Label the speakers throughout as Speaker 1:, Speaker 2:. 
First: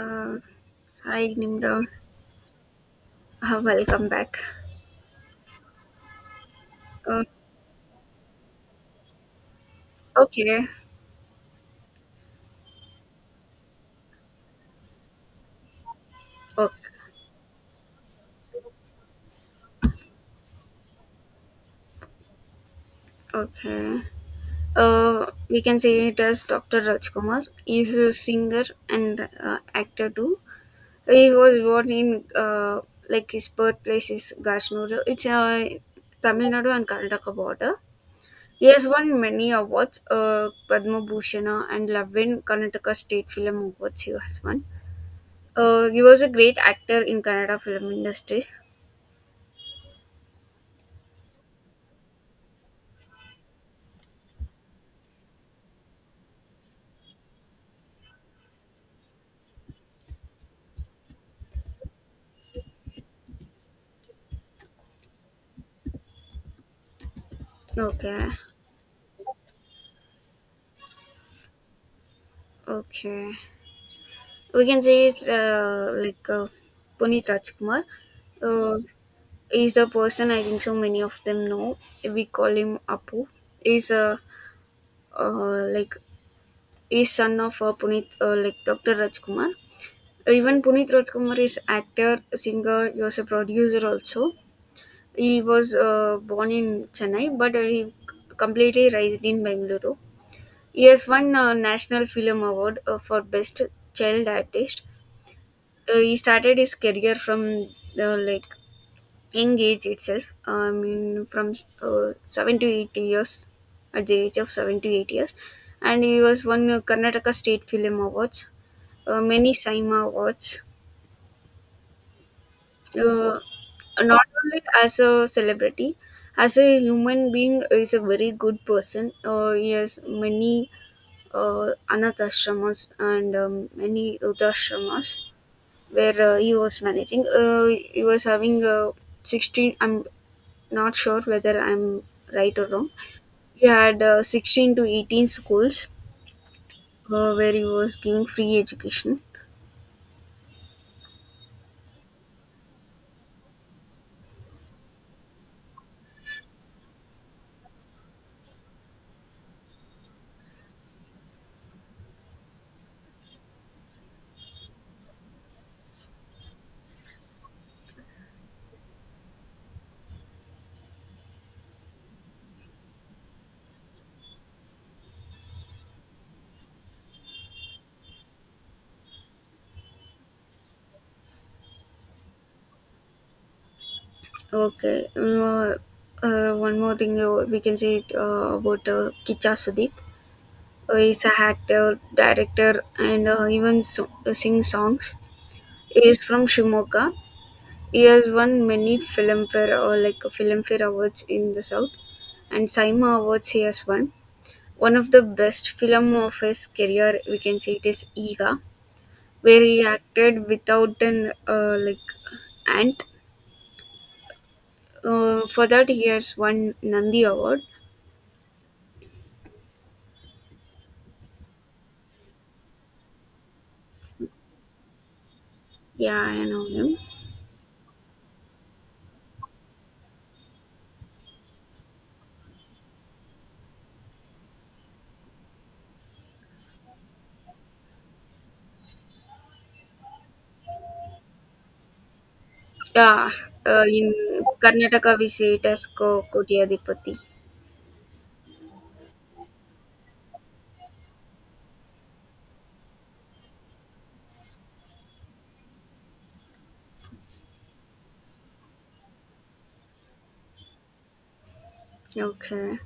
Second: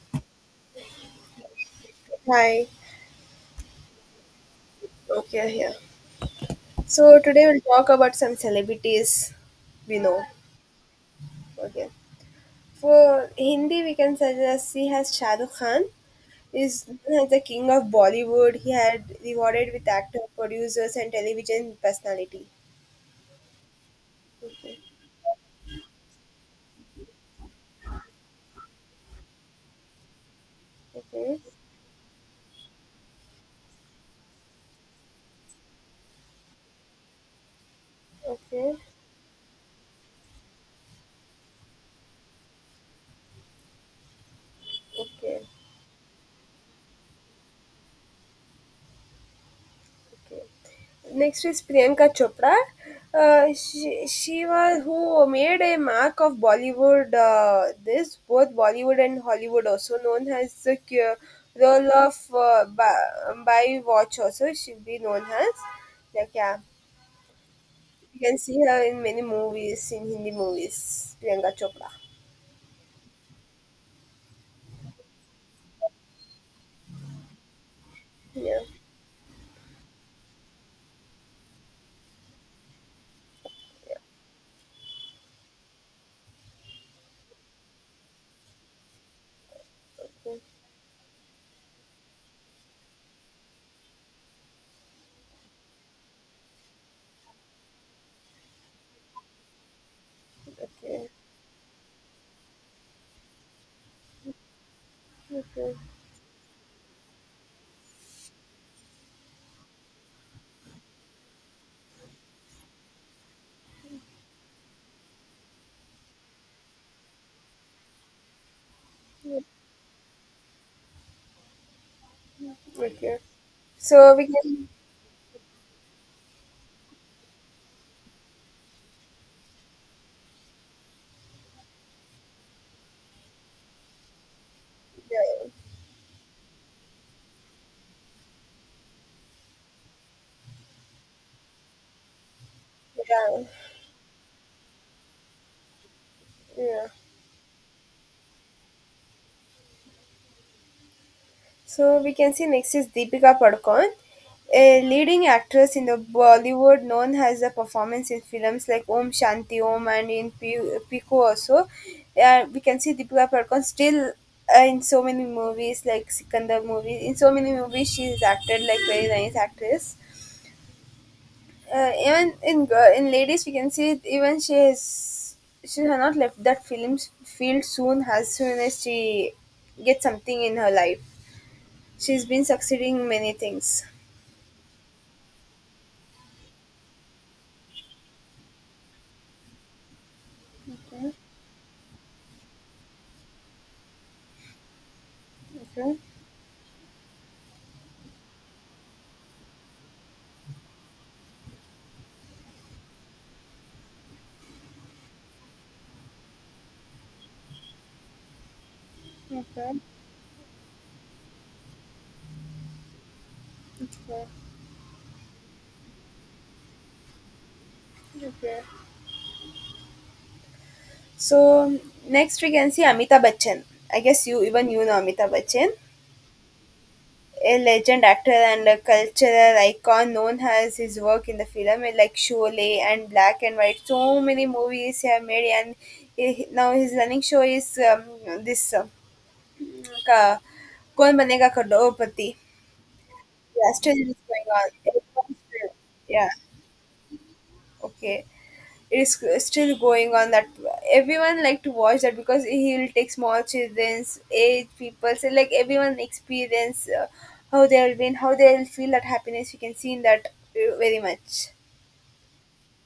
Speaker 1: Uh, Hi, Nimra.
Speaker 2: Hi.
Speaker 1: Welcome back.
Speaker 2: Okay, yeah. So
Speaker 1: Uh,
Speaker 2: today we'll talk about some celebrities we know.
Speaker 1: okay,
Speaker 2: Okay. For Hindi, we can suggest he has Shah Rukh Khan.
Speaker 1: okay,
Speaker 2: Is the king of Bollywood. He had rewarded with actor, producers, and television personality.
Speaker 1: okay.
Speaker 2: Okay.
Speaker 1: Uh, we can say it as Dr. Rajkumar. He's a singer and actor too. He
Speaker 2: Okay.
Speaker 1: was born in like his birthplace is Gashnuru. It's Tamil Nadu and Karnataka border. He
Speaker 2: Okay.
Speaker 1: has won many awards, Padma Bhushana and Lavin Karnataka State Film Awards. He has won.
Speaker 2: Okay.
Speaker 1: He was a great actor in Kannada film industry.
Speaker 2: Next is Priyanka Chopra. She was who made a mark of Bollywood. This both Bollywood and Hollywood, also known as the role of by watch, also she'll be known as. Like yeah, you
Speaker 1: Okay,
Speaker 2: can see her in many movies, in Hindi movies. Priyanka Chopra.
Speaker 1: okay. We can say it's like Puneet Rajkumar.
Speaker 2: Yeah.
Speaker 1: Uh, he's the person I think so many of them know. We call him Apu. He's like he's son of Puneet, like Dr. Rajkumar.
Speaker 2: Okay.
Speaker 1: Even Puneet Rajkumar is actor, singer. He was a producer also. He was born in Chennai, but completely raised in Bengaluru. He has
Speaker 2: Okay.
Speaker 1: won a National Film Award for Best Child Artist.
Speaker 2: Okay.
Speaker 1: He started his career from the like young age itself, I mean, from 7 to 8 years, at the age of 7 to 8 years, and he was won Karnataka State Film Awards,
Speaker 2: Yeah.
Speaker 1: many Saima Awards.
Speaker 2: Okay.
Speaker 1: uh,
Speaker 2: So
Speaker 1: Not
Speaker 2: we
Speaker 1: only
Speaker 2: can.
Speaker 1: as a celebrity, as a human being is a very good person. He has many uh, anath ashramas and many rudashramas
Speaker 2: Yeah.
Speaker 1: where he was managing. He was having 16, I'm not sure whether I'm right or wrong.
Speaker 2: Yeah.
Speaker 1: He had 16 to 18 schools,
Speaker 2: Yeah.
Speaker 1: where he was giving free education.
Speaker 2: So we can see next is Deepika Padukone, a leading actress in the Bollywood known as her performance in films like Om Shanti Om and in Pico also. We can see Deepika Padukone still in so many movies like Sikandar movies. In so many movies she is acted like very nice actress. Even in girl, in ladies we can see it, even she has not left that films field soon as she gets something in her life. She's been succeeding in many things.
Speaker 1: Okay. One more thing, we can say about Kicha Sudeep.
Speaker 2: Okay,
Speaker 1: He's a actor, director, and sing songs.
Speaker 2: okay,
Speaker 1: He is from Shimoga. He has won many Filmfare or like Filmfare awards in the South, and Saima Awards he has won. One of the best film of his career, we can say it is Ega, where he
Speaker 2: okay,
Speaker 1: acted without an like ant.
Speaker 2: okay,
Speaker 1: For that, he has won Nandi Award.
Speaker 2: okay. So next we can see Amitabh Bachchan. I guess you even you know Amitabh Bachchan,
Speaker 1: Yeah, I know him.
Speaker 2: a legend actor and a cultural icon known as his work in the film like Sholay and Black and White. So many movies he have made, and he, now his running show is this ka, Kaun Banega Crorepati.
Speaker 1: Yeah,
Speaker 2: Yeah, still
Speaker 1: in
Speaker 2: it is going on. It
Speaker 1: Karnataka we
Speaker 2: was,
Speaker 1: say it
Speaker 2: uh,
Speaker 1: as Ko
Speaker 2: Yeah,
Speaker 1: Kotiyadipati.
Speaker 2: okay. It is still going on that everyone like to watch that because he'll take small children's age people so like everyone experience how they'll win, how they'll feel that happiness you can see in that very much.
Speaker 1: Okay.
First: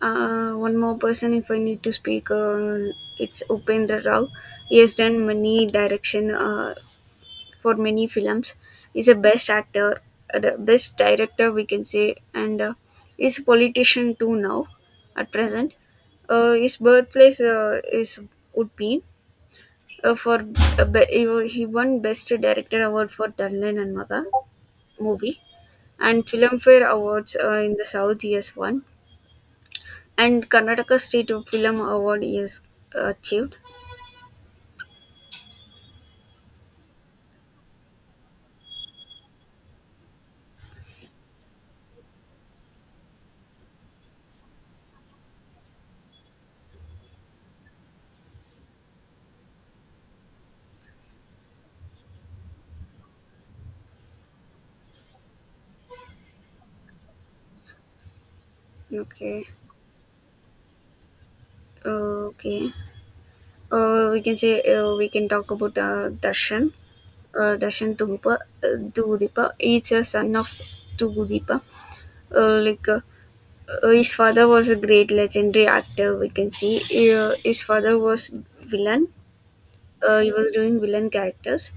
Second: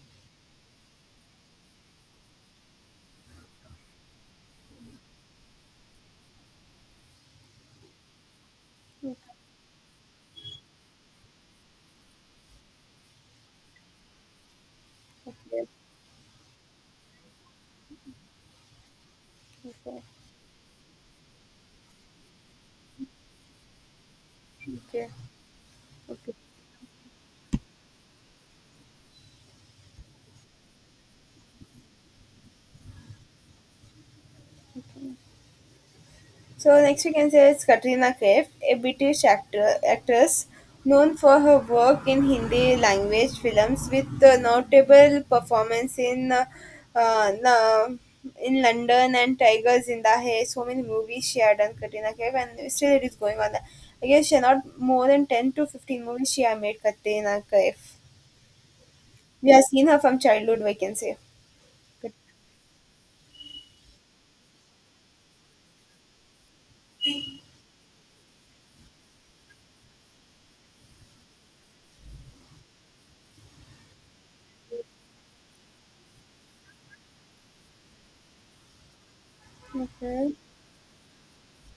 Speaker 1: One more person if I need to speak. It's Upendra Rao. He has done many direction for many films. He's a best actor, the best director we can say, and he's a politician too now, at
Speaker 2: Okay. Yeah.
Speaker 1: present. His birthplace is Udpin.
Speaker 2: Okay.
Speaker 1: For be- he wa- He won best director award for Darlan and Maga
Speaker 2: Okay,
Speaker 1: movie, and
Speaker 2: okay.
Speaker 1: Filmfare Awards in the South he has won, and Karnataka State Film Award is achieved.
Speaker 2: So next we can say it's Katrina Kaif, a British actor actress known for her work in Hindi language films with a notable performance uh, na- in London and Tiger Zinda Hai. So many movies she had done Katrina Kaif and still it is going on. I guess she had not more than 10 to 15 movies she had made Katrina Kaif.
Speaker 1: Okay,
Speaker 2: We have seen her from childhood, we can say.
Speaker 1: okay. We can talk about Darshan. Darshan Tugupa, Tugudipa. He's a son of Tugudipa. Like his father was a great legendary actor. We can see his father was villain.
Speaker 2: Katrina
Speaker 1: He
Speaker 2: Kaif.
Speaker 1: was doing villain characters.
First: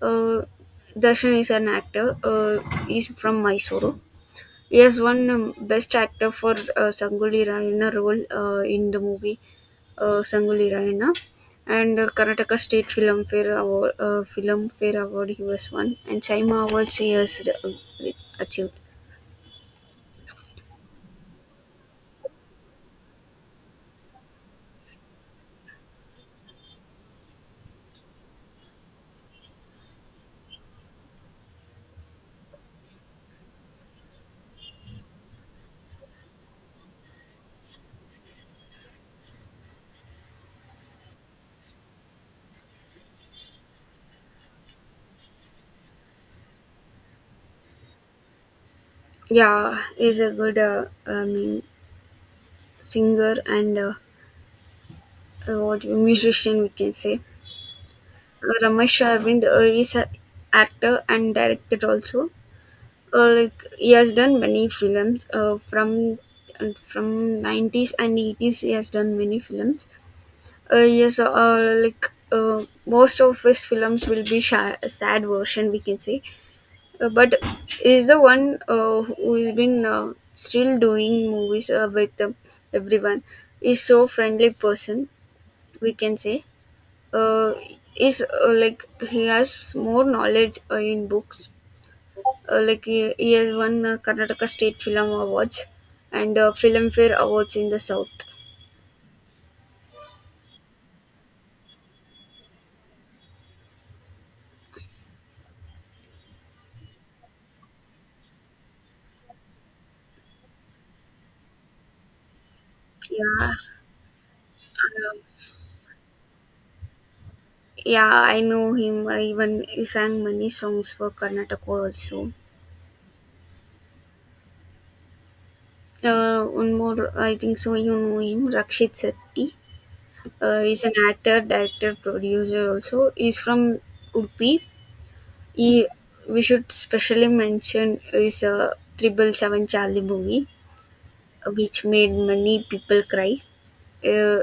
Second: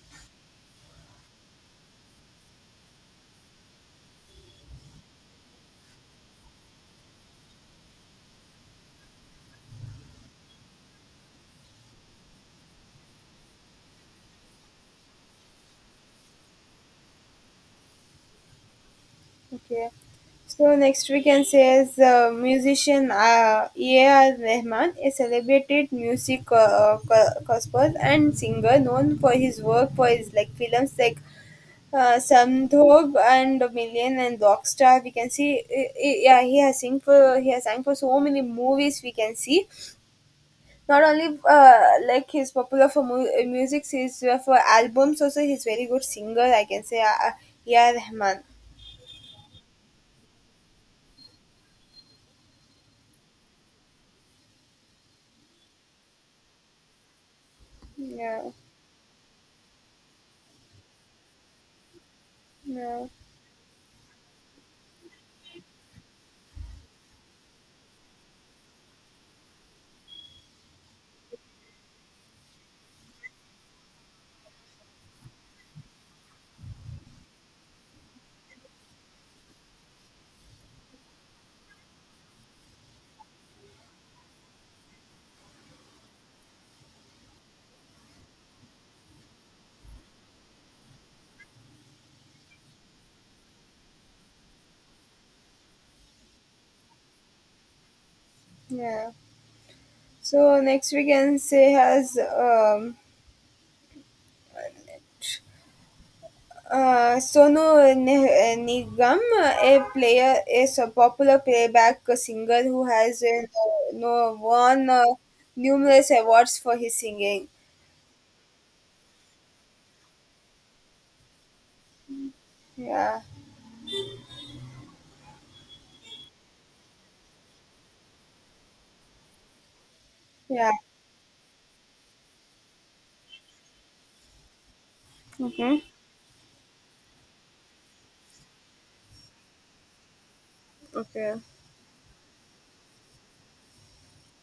Speaker 1: Uh, Darshan is an actor. He's from Mysore. Yes, one best actor for Sangoli Raina role in the movie Sangoli Raina, and Karnataka State Film Fair Award, Film Fair Award he was won, and Saima Awards he has achieved.
Speaker 2: Okay. So next we can say is musician A.R. Rahman, a celebrated music composer and singer known for his work for his like films like Samdhog and Million and Rockstar. We can see, yeah, he has sang for so many movies. We can see not only like he's popular for music, he's for albums also. He's very good singer. I can say, A.R. Rahman.
Speaker 1: Yeah, he's a good, I mean, singer and what musician we can say.
Speaker 2: Yeah.
Speaker 1: Ramesh Arvind is an actor and director also.
Speaker 2: Yeah.
Speaker 1: Like he has done many films from 90s and 80s he has done many films, yes, like most of his films will be sad version we can say, but is the one who has been still doing movies with everyone, is so friendly person we can say. uh, is, like, he has more knowledge in books, like he has won Karnataka State Film Awards and Filmfare Awards in the South.
Speaker 2: Yeah. So next we can say has Sonu Nigam, a player, is a popular playback singer who has
Speaker 1: Yeah, um,
Speaker 2: no, won numerous awards for his singing.
Speaker 1: yeah, I know him. I Even he sang many songs for Karnataka also.
Speaker 2: Yeah.
Speaker 1: One more, I think so. You know him, Rakshit Sethi.
Speaker 2: Yeah.
Speaker 1: He's an actor, director, producer also. He's from Udupi.
Speaker 2: Mm-hmm.
Speaker 1: He, we should specially mention his 777 Charlie movie,
Speaker 2: Okay.
Speaker 1: which made many people cry. Uh,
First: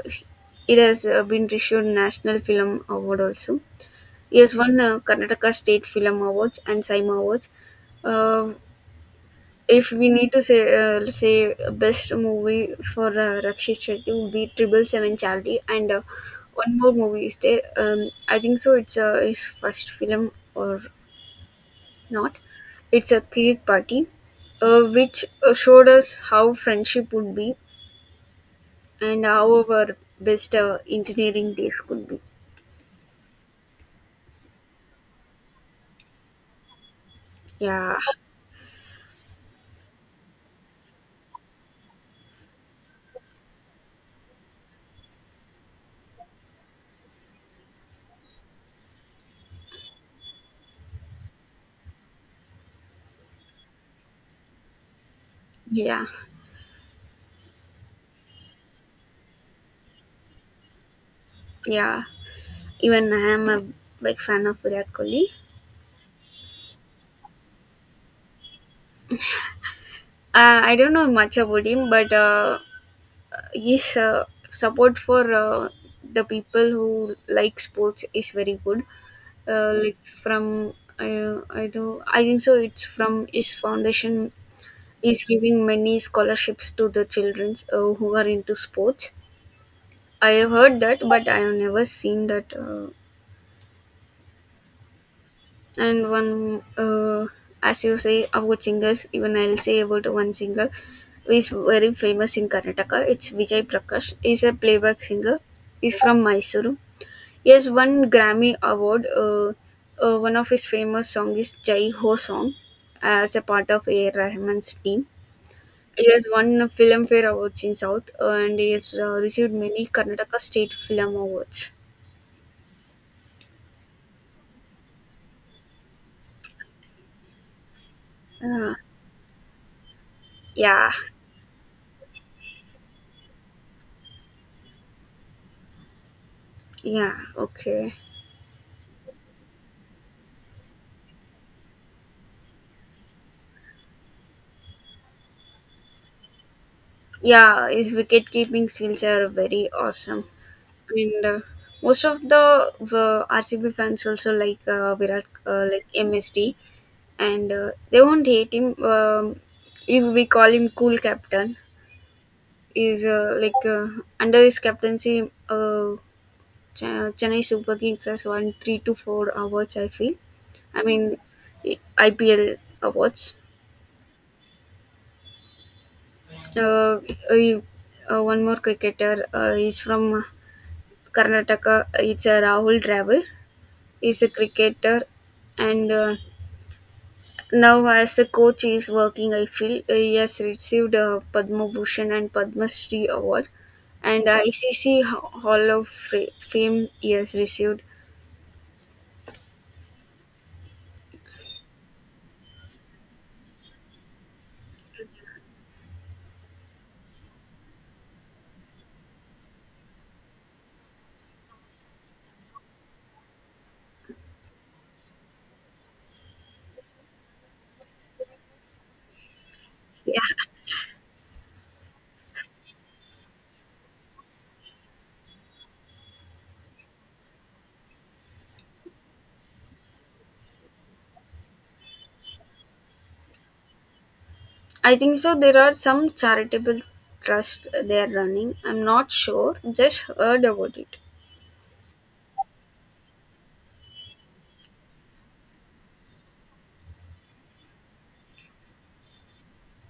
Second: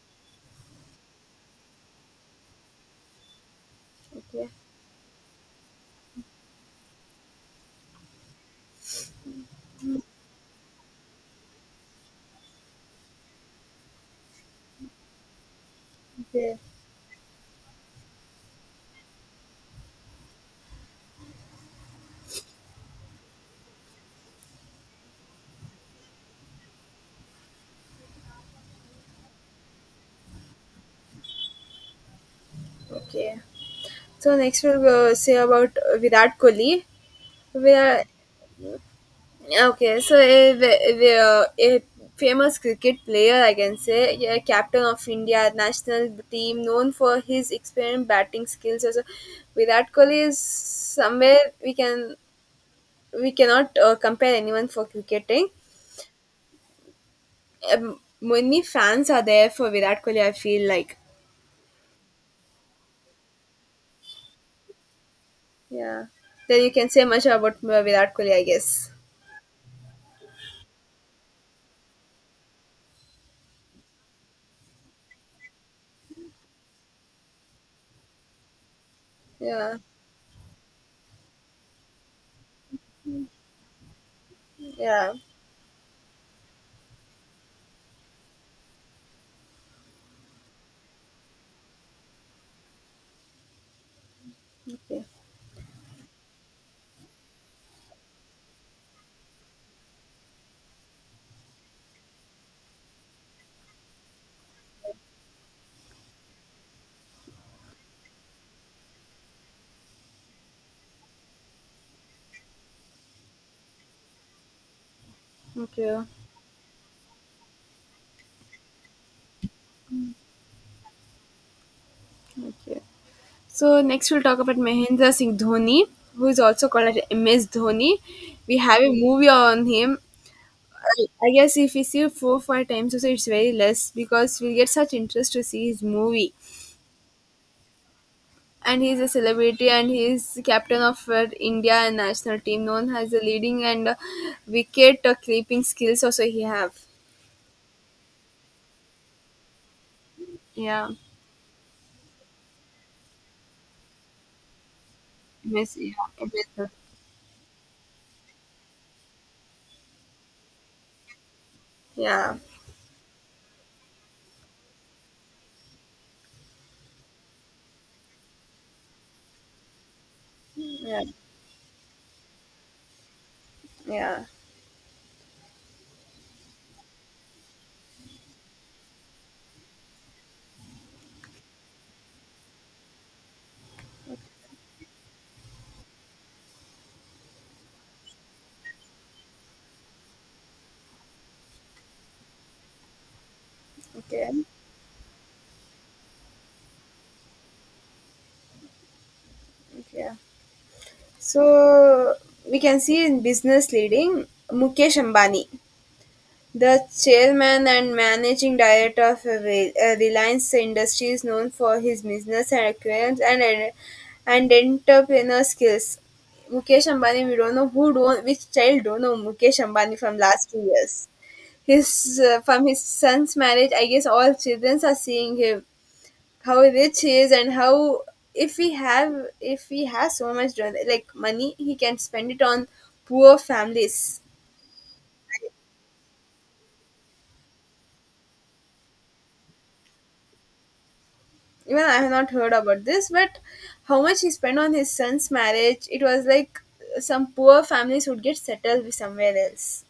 Speaker 1: it has been received National Film Award also. It
Speaker 2: Okay.
Speaker 1: has won Karnataka State Film Awards and Saima Awards. Uh, if we need to say best movie for Rakshit Shetty would be 777 Charlie, and
Speaker 2: Okay.
Speaker 1: one more movie is there. I think so. It's his first film or not? It's a Kirik Party, which showed us how friendship would be and how our best engineering days could be.
Speaker 2: Okay. So next we'll say about Virat Kohli.
Speaker 1: Yeah,
Speaker 2: Virat, okay, so a famous cricket player, I can say, yeah, captain of India national team, known for his experienced batting skills. Also, Virat Kohli is somewhere we can we cannot compare anyone for cricketing.
Speaker 1: yeah,
Speaker 2: Many fans are there for Virat Kohli. I feel like
Speaker 1: yeah. Even I am a big fan of Virat Kohli.
Speaker 2: yeah. Then you can say much about Virat Kohli, I guess.
Speaker 1: I don't know much about him, but his support for the people who like sports is very good.
Speaker 2: Yeah,
Speaker 1: Like from, I think so, it's from his foundation.
Speaker 2: yeah.
Speaker 1: Is giving many scholarships to the childrens who are into sports. I have heard that, but I have never seen that. uh,
Speaker 2: Okay,
Speaker 1: and one uh, as you say about singers, even I'll say about one singer who is very famous in Karnataka. It's Vijay Prakash. He's a playback singer. He's from Mysuru. He has won Grammy Award. One of his famous song is Jai Ho song, as a part of A.R. Rahman's team.
Speaker 2: okay,
Speaker 1: He has won a Filmfare Awards in South, and he has received many Karnataka State Film Awards.
Speaker 2: okay. So next we'll talk about Mahendra Singh Dhoni, who is also called as MS Dhoni. We
Speaker 1: uh,
Speaker 2: have a movie on him.
Speaker 1: yeah,
Speaker 2: I guess if we see 4 5 times also it's very less because we get such interest to see his movie.
Speaker 1: yeah. Okay.
Speaker 2: And he's a celebrity and he's captain of India national team known as the leading and wicket keeping skills also he have.
Speaker 1: Yeah, his wicket keeping skills are very awesome.
Speaker 2: Yeah.
Speaker 1: And most of the RCB fans also like Virat,
Speaker 2: MS,
Speaker 1: like
Speaker 2: yeah.
Speaker 1: MSD,
Speaker 2: MS.
Speaker 1: and they won't hate him if we call him cool captain.
Speaker 2: Yeah.
Speaker 1: Is, like, under his captaincy, Chennai Super Kings has won three to four awards. I feel. I
Speaker 2: Yeah.
Speaker 1: mean, IPL awards.
Speaker 2: Yeah.
Speaker 1: Uh, One more cricketer is from Karnataka. It's a Rahul Dravid. He's a cricketer, and now as a coach, he is working. I feel he has received a Padma Bhushan and Padma Shri award, and
Speaker 2: Okay.
Speaker 1: ICC Hall of Fame. He has received.
Speaker 2: Yeah. So we can see in business leading Mukesh Ambani, the chairman and managing director of Reliance Industries, known for his business acumen and entrepreneur skills. Mukesh Ambani, we don't know who don't which child don't know Mukesh Ambani from
Speaker 1: Yeah,
Speaker 2: last 2 years. His from his son's marriage, I guess all children are seeing him how rich he is and how if we have if he has so much like money he can spend it on poor families.
Speaker 1: I think so. There are some charitable trust they are running. I'm not sure. Just heard about it.
Speaker 2: Even I have not heard about this, but how much he spent on his son's marriage, it was like some poor families would get settled with somewhere else.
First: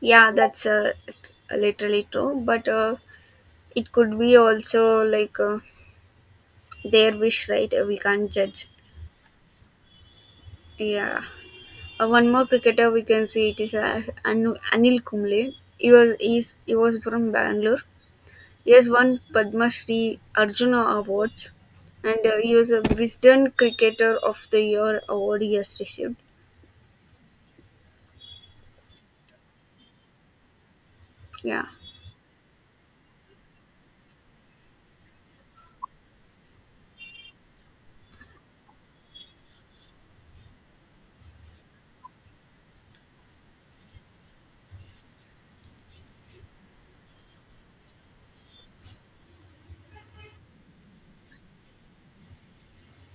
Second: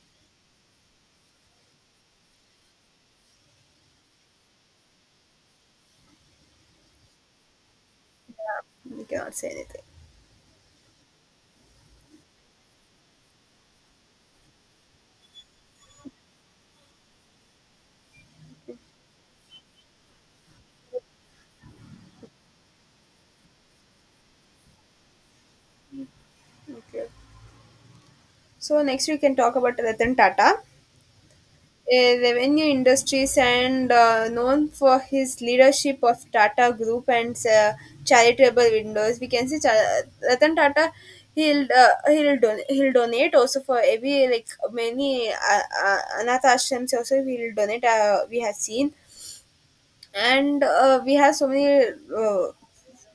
Speaker 1: Yeah, that's literally true. But it could be also like their wish, right? We can't judge.
Speaker 2: We cannot say anything.
Speaker 1: Yeah. One more cricketer we can see it is Anil Kumble. He was from Bangalore. He has won Padma Shri Arjuna Awards, and he was a Wisden Cricketer of the Year award he has received.
Speaker 2: Okay. So next we can talk about Ratan Tata,
Speaker 1: Yeah,
Speaker 2: a revenue industries and known for his leadership of Tata Group and charitable windows. We can say Ratan Tata. He'll donate also for every like many anath ashrams also he'll donate. We have seen, and we have so many uh,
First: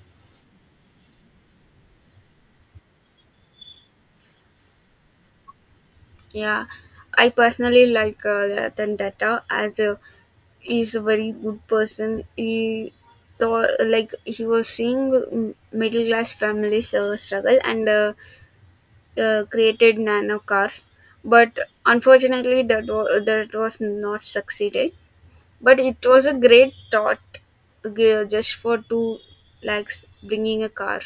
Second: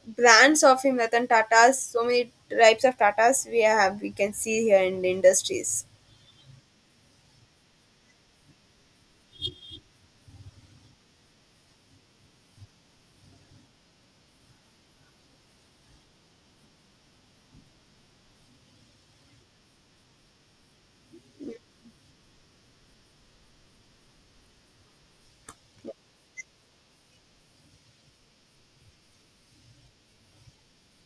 Speaker 2: brands of him Ratan Tatas. So many types of Tatas we have we can see here in the industries.
Speaker 1: yeah. I personally like Ratan Tata. As a he's a very good person, he thought, like he was seeing, middle class families struggle, and created nano cars, but unfortunately that was not succeeded, but it was a great thought, just for two lakhs bringing a car.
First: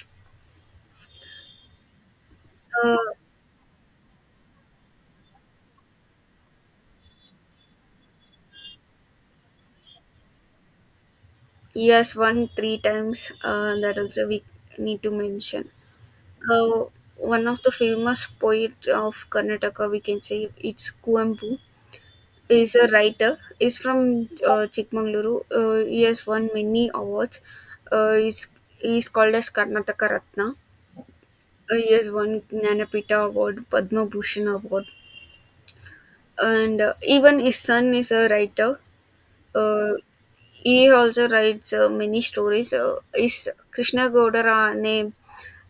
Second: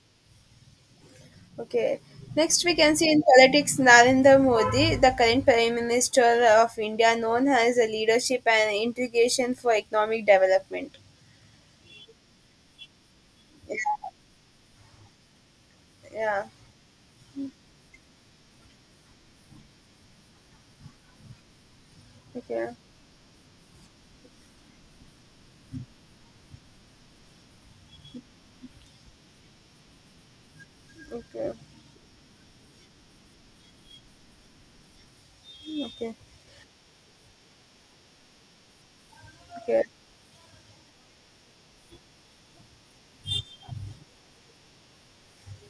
Speaker 2: Okay. Next, we can see
Speaker 1: uh,
Speaker 2: in politics Narendra Modi, the current Prime Minister of India, known as a leadership and integration for economic development.
Speaker 1: yes, won three times, that also we need to mention.
Speaker 2: Yeah.
Speaker 1: uh, One of the famous poet of Karnataka we can say, it's Kuempu.
Speaker 2: Okay.
Speaker 1: Is a writer. Is from Chikmagaluru. He has won many awards. Uh, he's, he's called as Karnataka Ratna.
Speaker 2: Okay.
Speaker 1: He has won Gnanapita Award, Padma Bhushan Award,
Speaker 2: Okay.
Speaker 1: and even his son is a writer.
Speaker 2: Okay.
Speaker 1: Uh, he also writes many stories. His Krishna Gaudara name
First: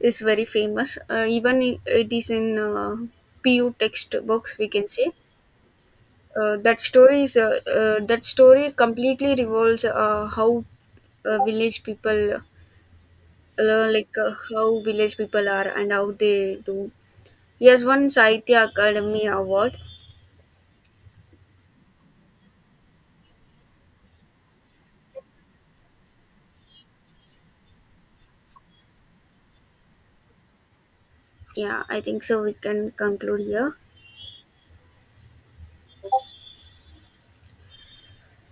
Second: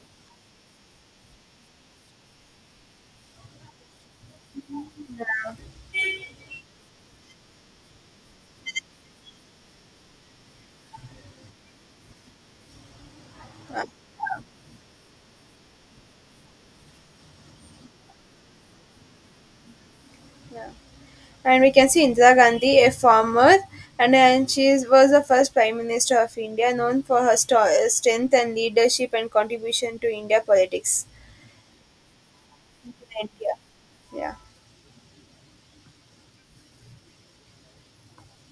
Speaker 1: is very famous. Even it is in PU textbooks, we can say. That story completely revolves, how village people
Speaker 2: Uh,
Speaker 1: like, how village people are and how they do. He has won Sahitya Academy Award.
Speaker 2: yeah. And we can see Indira Gandhi, a farmer, and then was the first Prime Minister of India, known for her strength and leadership and contribution to India politics.
Speaker 1: Yeah, I think so. We can
Speaker 2: In
Speaker 1: conclude
Speaker 2: India.
Speaker 1: here.
Speaker 2: Yeah.